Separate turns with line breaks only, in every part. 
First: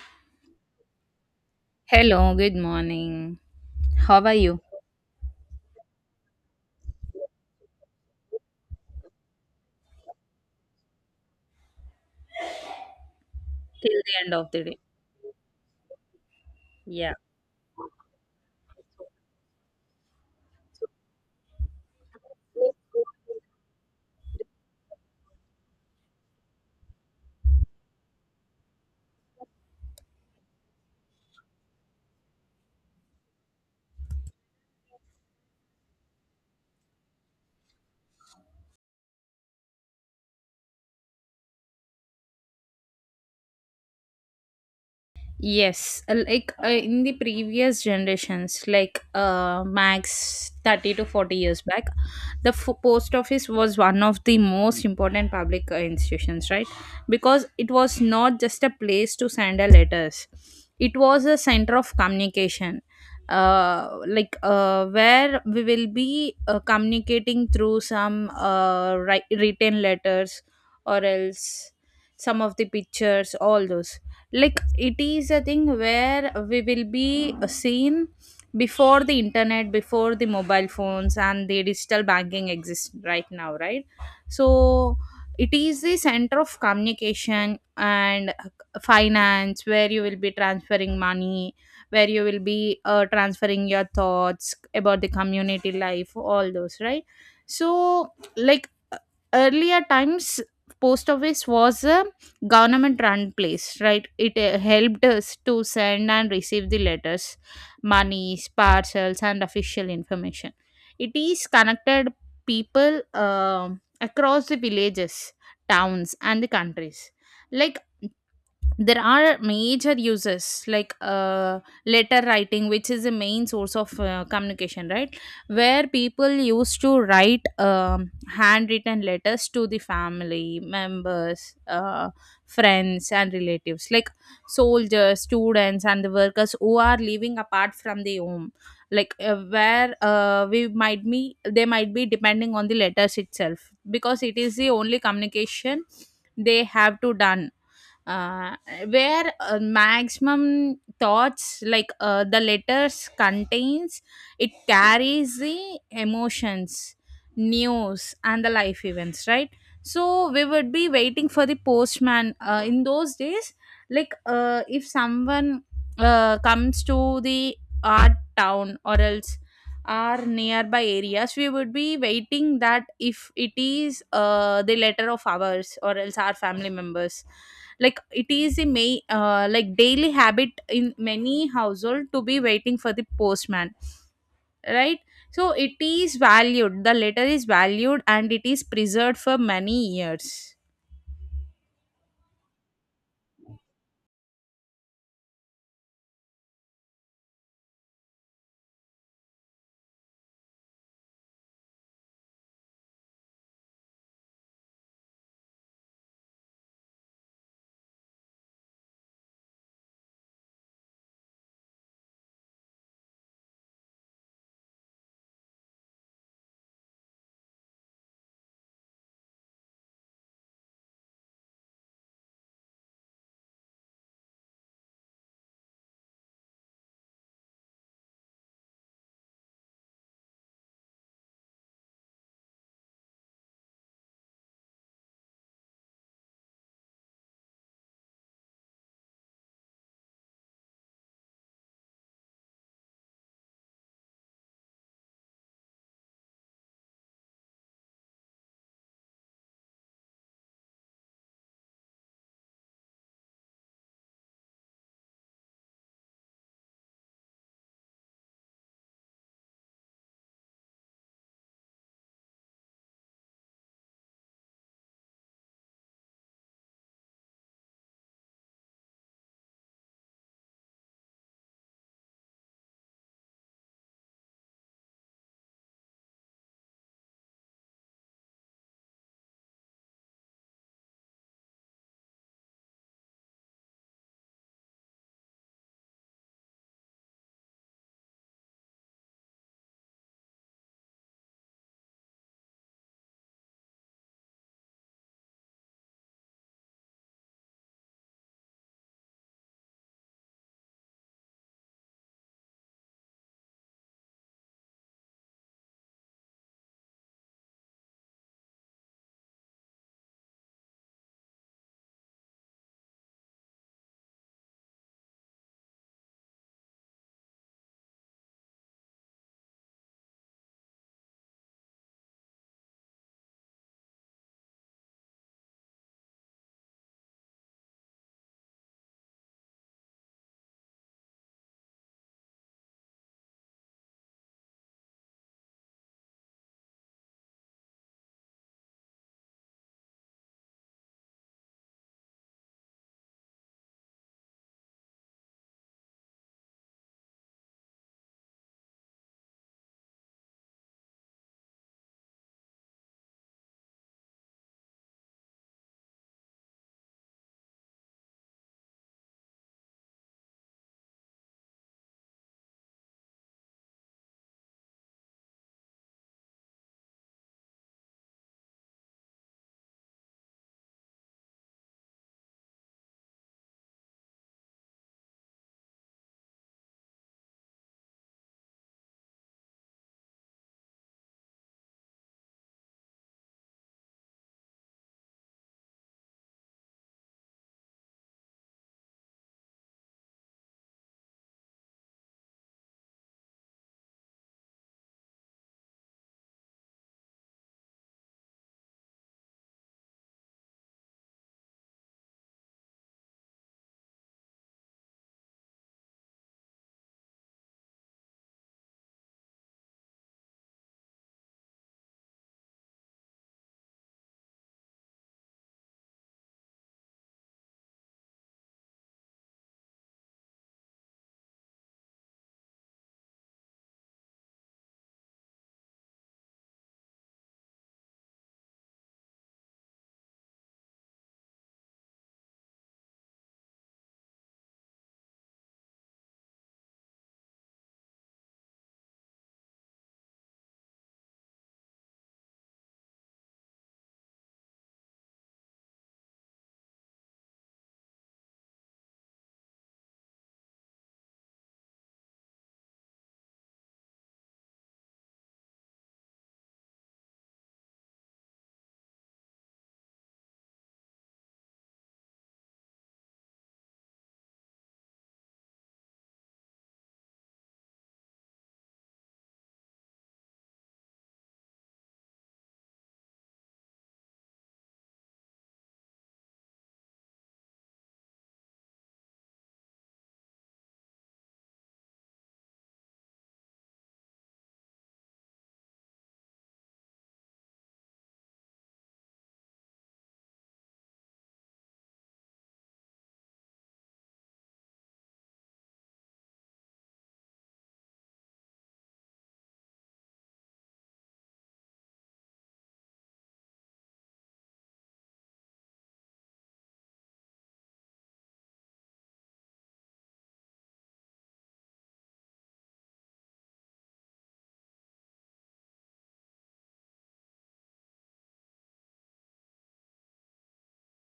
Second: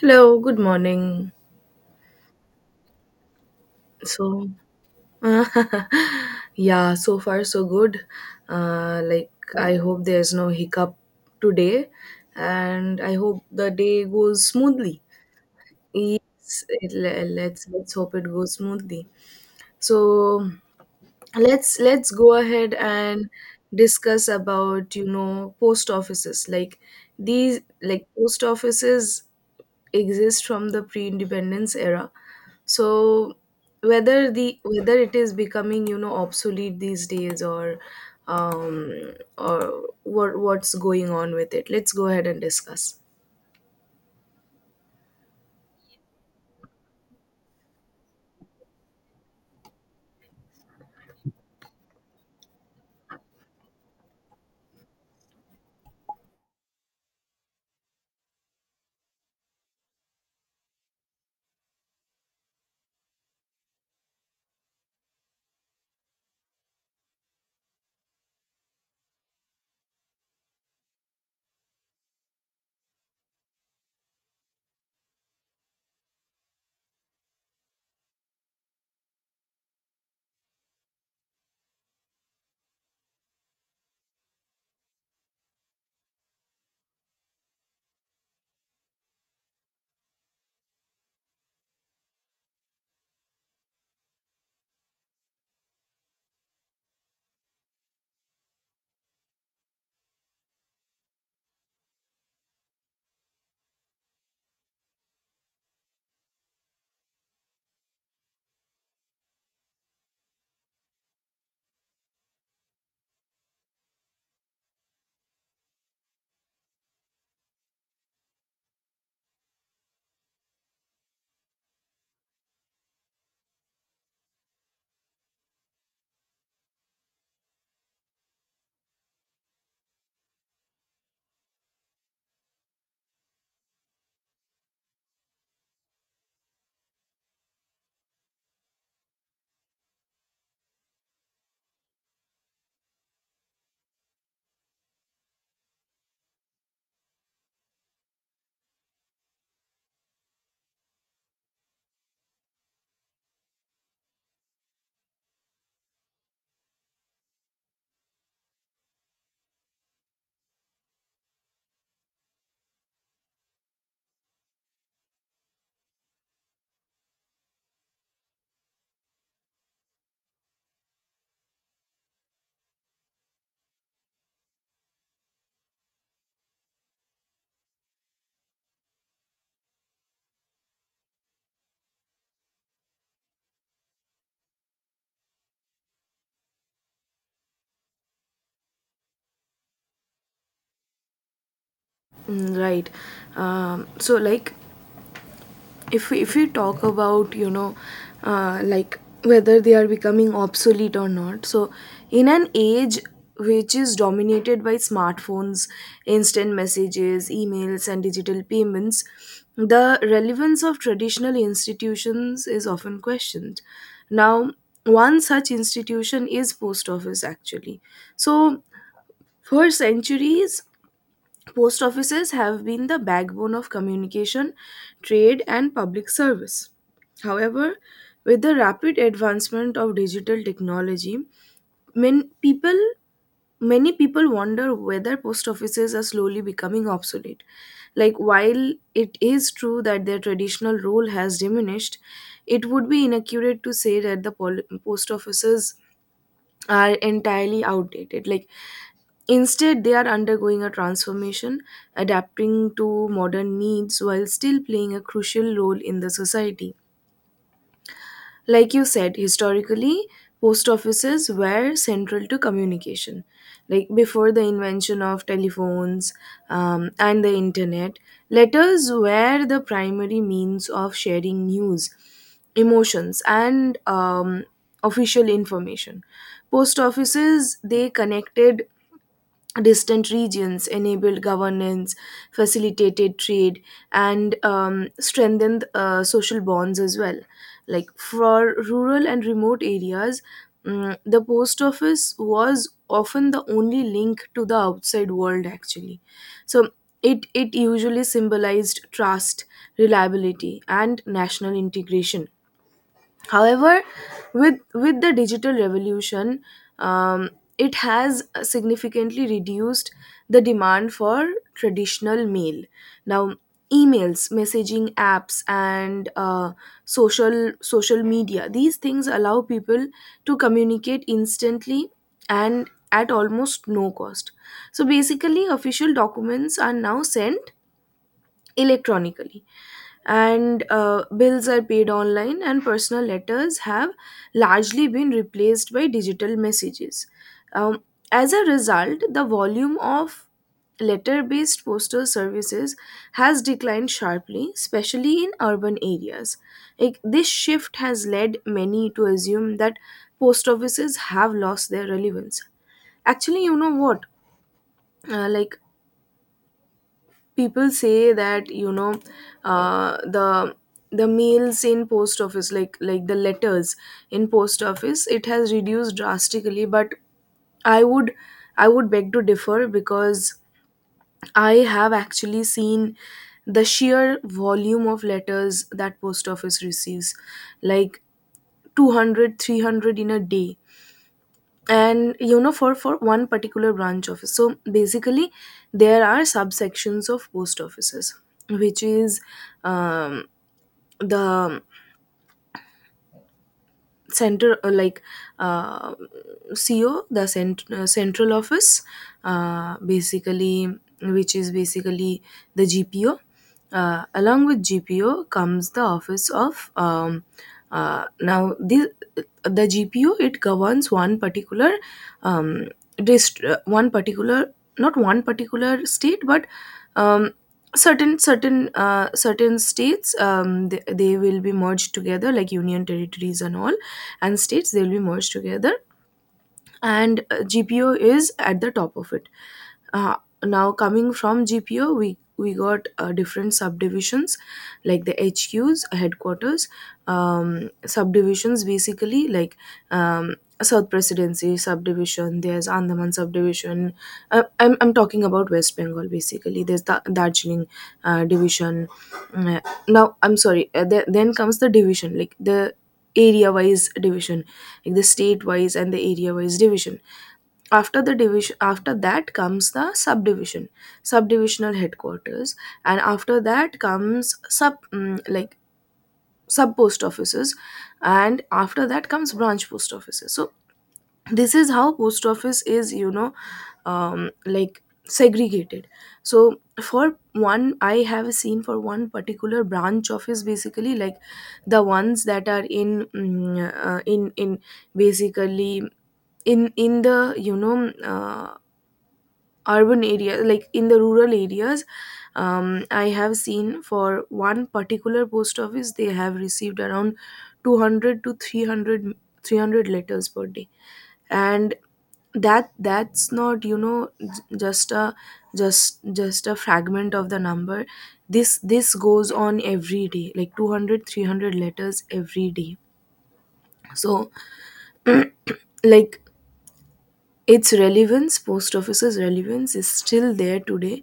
Hello, good morning.
Hello, good morning. How are
So,
you?
yeah, so far so good. Like, I hope there's no hiccup today, and I hope the
Till
day
the end
goes
of the day.
smoothly. Yes, it,
Yeah.
le- let's hope it goes smoothly. So, let's go ahead and discuss about post offices, like these like post offices exist from the pre-independence era. So whether it is becoming obsolete these days, or um or what's going on with it, let's go ahead and discuss.
Yes, in the previous generations, max 30 to 40 years back, post office was one of the most important public institutions, right? Because it was not just a place to send a letters, it was a center of communication. Where we will be communicating through some written letters or else some of the pictures all those, like it is a thing where we will be seen before the internet, before the mobile phones and the digital banking exists right now, right? So it is the center of communication and finance, where you will be transferring money, where you will be transferring your thoughts about the community life, all those, right? So like, earlier times, post office was a government run place, right? It helped us to send and receive the letters, monies, parcels and official information. It is connected people, across the villages, towns and the countries. Like, there are major uses, like uh, letter writing, which is the main source of communication, right? Where people used to write um, handwritten letters to the family members, friends and relatives, like soldiers, students and the workers who are living apart from the home. Like uh, where uh, we might be they might be depending on the letters itself, because it is the only communication they have to done. Uh, where Maximum thoughts, like the letters contains, it carries the emotions, news and the life events, right? So we would be waiting for the postman in those days. Like, if someone comes to the our town or else our nearby areas, we would be waiting that if it is the letter of ours or else our family members. Like, it is a may like daily habit in many household to be waiting for the postman, right? So it is valued, the letter is valued and it is preserved for many years.
Mm, right. So, like, if we talk about like whether they are becoming obsolete or not. So in an age which is dominated by smartphones, instant messages, emails, and digital payments, the relevance of traditional institutions is often questioned. Now, one such institution is post office, actually. So for centuries, post offices have been the backbone of communication, trade, and public service. However, with the rapid advancement of digital technology, many people many people wonder whether post offices are slowly becoming obsolete. Like, while it is true that their traditional role has diminished, it would be inaccurate to say that post offices are entirely outdated. Like, instead, they are undergoing a transformation, adapting to modern needs while still playing a crucial role in the society. Like you said, historically, post offices were central to communication. Like, before the invention of telephones and the internet, letters were the primary means of sharing news, emotions, and official information. Post offices, they connected distant regions, enabled governance, facilitated trade, and strengthened social bonds as well. Like, for rural and remote areas, the post office was often the only link to the outside world, actually. So it usually symbolized trust, reliability, and national integration. However, with the digital revolution, um, it has significantly reduced the demand for traditional mail. Now, emails, messaging apps, and social media, these things allow people to communicate instantly and at almost no cost. So basically, official documents are now sent electronically, and bills are paid online, and personal letters have largely been replaced by digital messages. um, as a result, the volume of letter based postal services has declined sharply, especially in urban areas. Like, this shift has led many to assume that post offices have lost their relevance. Actually, you know what, like, people say that uh, the the mails in post office, like the letters in post office, it has reduced drastically. But i would I would beg to differ, because I have actually seen the sheer volume of letters that post office receives, like 200, 300 in a day, and for one particular branch office. So basically there are subsections of post offices, which is um, the center like uh, CO, central office, basically, which is basically the GPO. Along with GPO comes the office of now, the GPO, it governs one particular, um, one particular, not one particular state, but um, certain states. They will be merged together like union territories and all, and states, they will be merged together, and GPO is at the top of it. Uh, now, coming from GPO, we got different subdivisions, like the HQs, headquarters, subdivisions, basically, like um, South Presidency subdivision. There's Andaman subdivision. I'm talking about West Bengal, basically. There's the Darjeeling division. Mm, Uh, now, I'm sorry. Then comes the division, like the area wise division, like the state wise and the area wise division. After the division, after that comes the subdivision, subdivisional headquarters, and after that comes sub mm, like sub post offices, and after that comes branch post offices. So this is how post office is, like, segregated. So for one, I have seen for one particular branch office, basically, like the ones that are in mm, in basically in the urban area, like in the rural areas. I have seen for one particular post office, they have received around 200 to three hundred letters per day, and that's not, just a fragment of the number. This goes on every day, like 200 300 letters every day. So, like, its relevance, post office's relevance, is still there today.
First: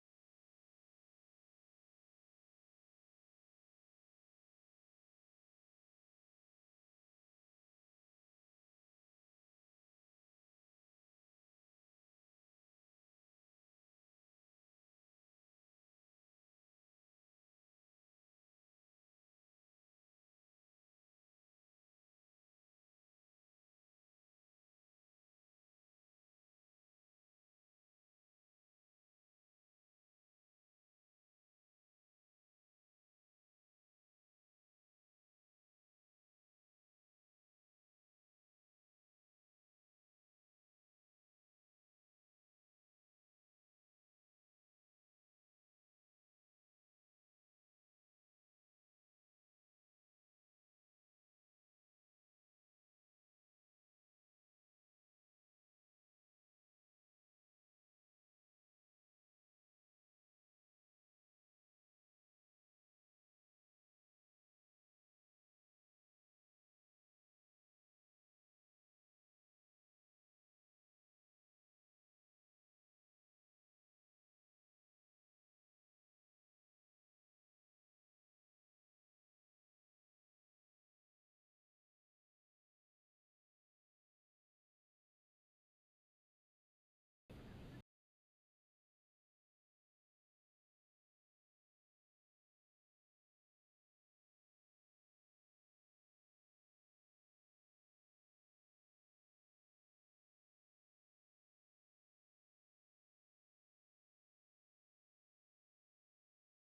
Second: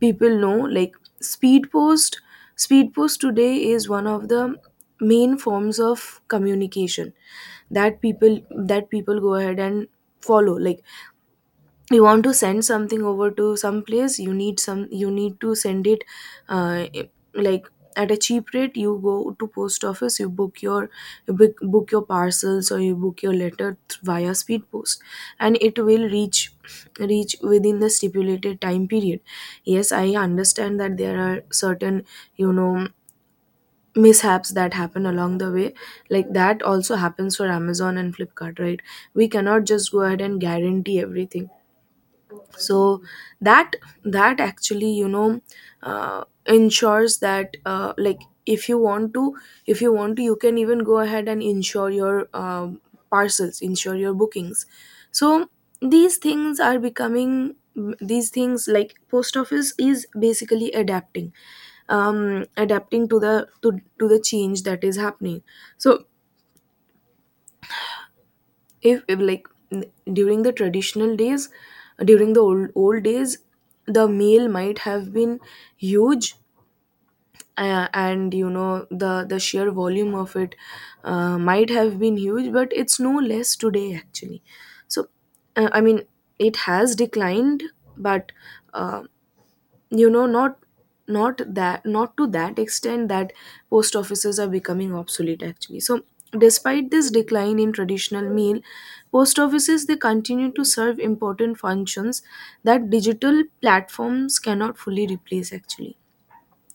People know, like, speed post speed post today is one of the main forms of communication that people go ahead and follow. Like, you want to send something over to some place, you need to send it uh, like at a cheap rate. You go to post office, you book your parcels, or you book your letter via speed post, and it will reach within the stipulated time period. Yes, I understand that there are certain, you know mishaps that happen along the way. Like, that also happens for Amazon and Flipkart, right? We cannot just go ahead and guarantee everything. So that that actually, ensures that, like, if you want to if you want to, you can even go ahead and insure your parcels, insure your bookings. So these things are becoming, these things, like post office is basically adapting, adapting to the change that is happening. So if like n- during the traditional days, during the old days, the meal might have been huge, and the sheer volume of it might have been huge, but it's no less today, actually. So I mean, it has declined, but uh, you know not not that, not to that extent that post offices are becoming obsolete, actually. So despite this decline in traditional mail, post offices, they continue to serve important functions that digital platforms cannot fully replace, actually.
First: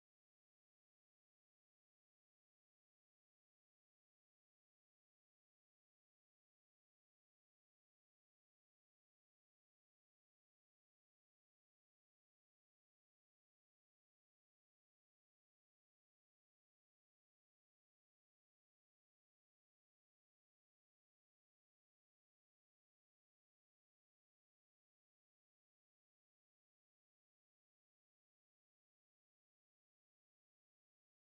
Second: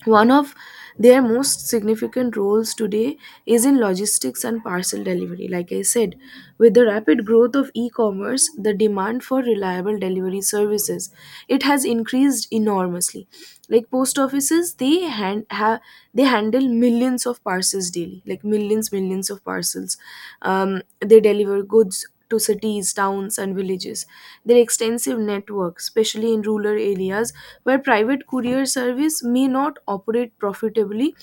One of their most significant roles today is in logistics and parcel delivery. Like I said, with the rapid growth of e commerce, the demand for reliable delivery services, it has increased enormously. Like, post offices, they hand have they handle millions of parcels daily, like millions of parcels. They deliver goods to cities, towns, and villages. Their extensive network, especially in rural areas where private courier service may not operate profitably,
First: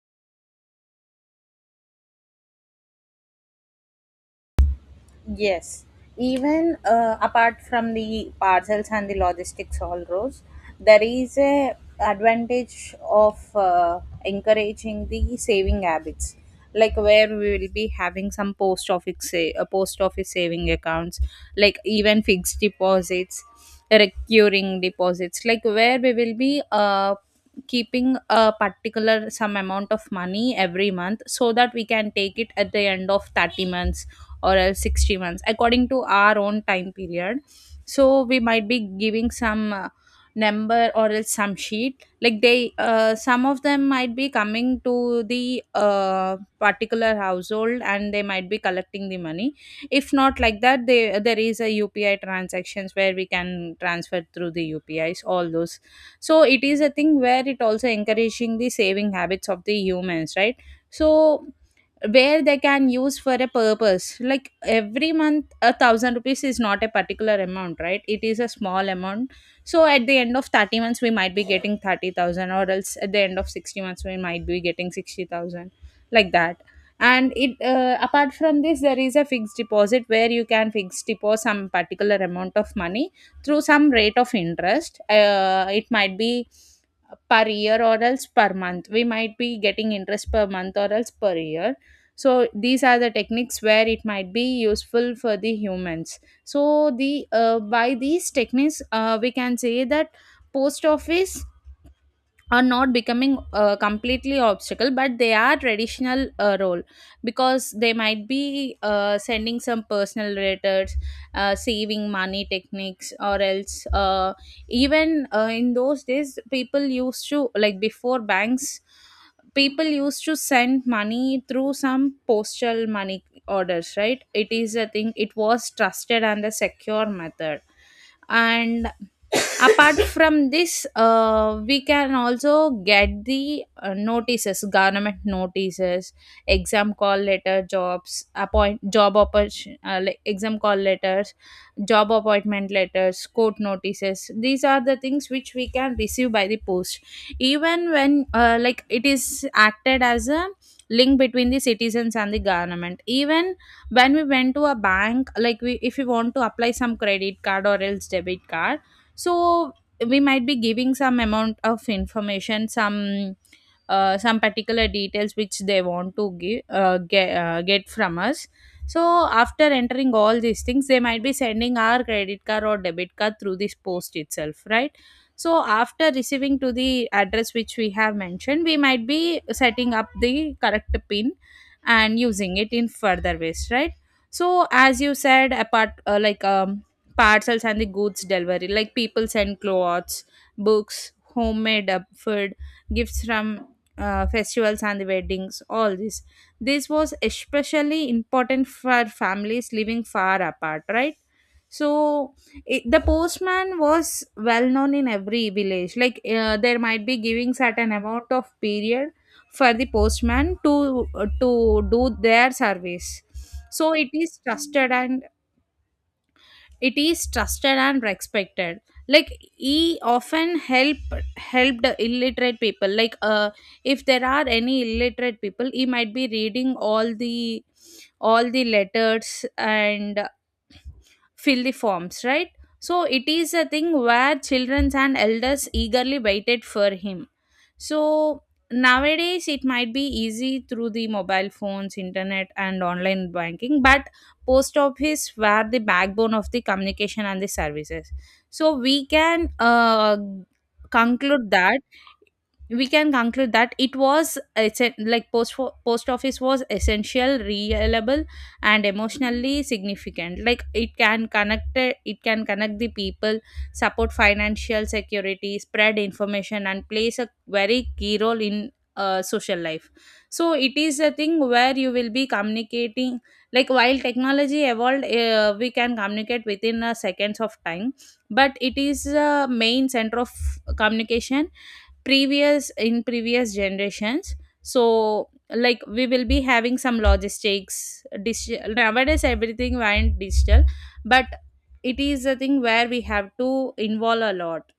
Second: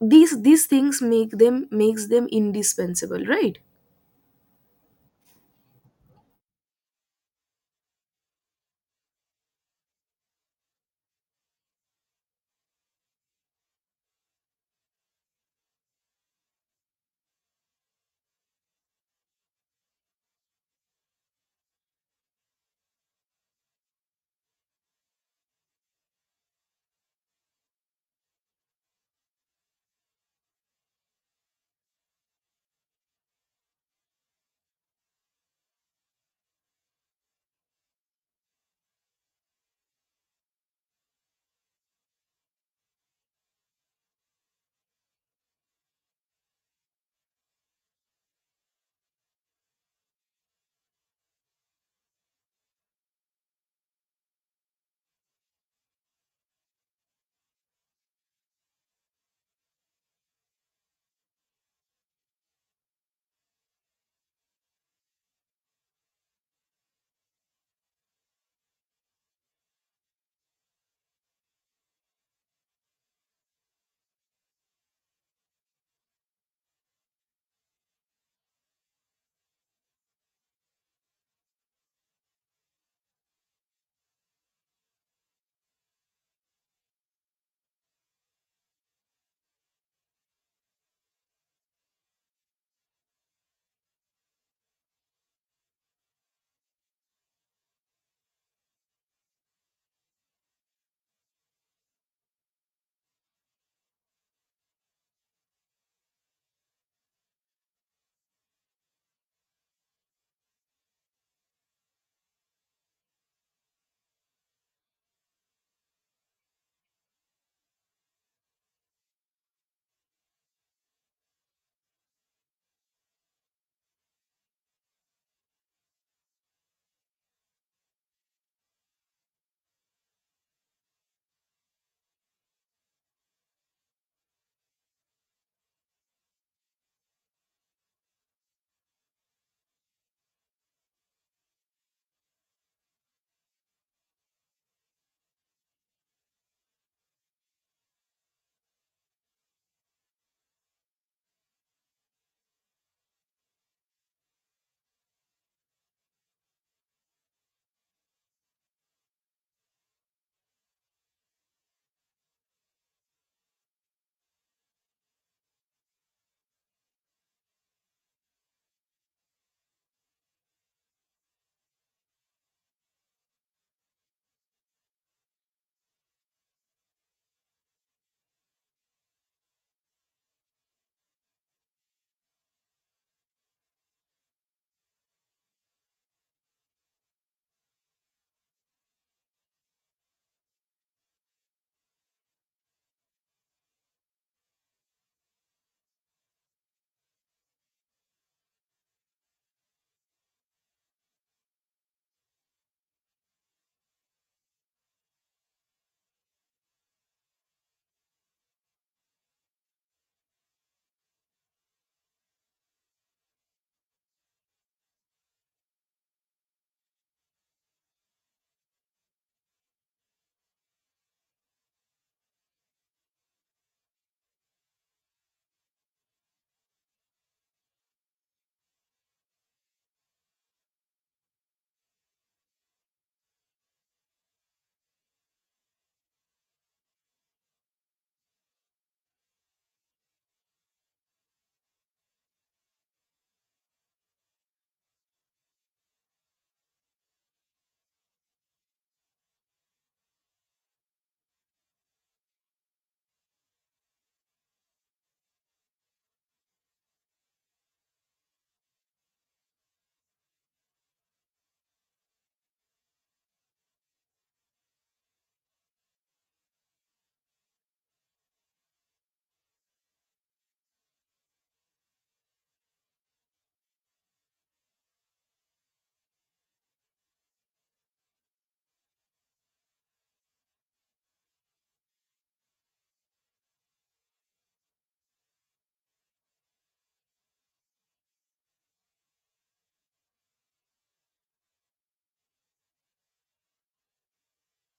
these things makes them indispensable, right?
Yes, even apart from the parcels and the logistics all rows, there is a advantage of encouraging the saving habits, like where we will be having some post office saving accounts, like even fixed deposits, recurring deposits, like where we will be keeping a particular some amount of money every month, so that we can take it at the end of 30 months or else 60 months, according to our own time period. So we might be giving some number or else some sheet, like they some of them might be coming to the particular household and they might be collecting the money. If not like that, they, there is a upi transactions where we can transfer through the upis all those. So it is a thing where it also encouraging the saving habits of the humans, right? So where they can use for a purpose, like every month 1,000 rupees is not a particular amount, right? It is a small amount. So at the end of 30 months we might be getting 30,000 or else at the end of 60 months we might be getting 60,000, like that. And it, apart from this, there is a fixed deposit where you can fix deposit some particular amount of money through some rate of interest. It might be per year or else per month, we might be getting interest per month or else per year. So these are the techniques where it might be useful for the humans. So the by these techniques, we can say that post office are not becoming completely obstacle, but they are traditional role, because they might be sending some personal letters, saving money techniques, or else even in those days people used to, like before banks, people used to send money through some postal money orders, right? It is a thing, it was trusted and a secure method. And apart from this, we can also get the notices, government notices, exam call letter jobs appoint job oppor- like exam call letters, job appointment letters, court notices, these are the things which we can receive by the post. Even when like, it is acted as a link between the citizens and the government. Even when we went to a bank, like we, if we want to apply some credit card or else debit card, so we might be giving some amount of information, some particular details which they want to give get from us. So after entering all these things, they might be sending our credit card or debit card through this post itself, right? So after receiving to the address which we have mentioned, we might be setting up the correct pin and using it in further ways, right? So as you said, apart parcels and the goods delivery, like people send clothes, books, homemade food, gifts from festivals and the weddings, all this, this was especially important for families living far apart, right? So it, the postman was well known in every village, there might be giving certain amount of period for the postman to do their service. So it is trusted and respected. Like he often help helped illiterate people, like if there are any illiterate people, he might be reading all the letters and fill the forms, right? So it is a thing where children and elders eagerly waited for him. So nowadays it might be easy through the mobile phones, internet and online banking, but post office were the backbone of the communication and the services. So we can conclude that we can conclude that it was it's a, like post fo- post office was essential, reliable and emotionally significant. Like it can connect, it can connect the people, support financial security, spread information and plays a very key role in social life. So it is a thing where you will be communicating, like while technology evolved, we can communicate within seconds of time. But it is a main center of communication, previous generations. So like we will be having some logistics, digital, nowadays everything went digital, but it is a thing where we have to involve a lot.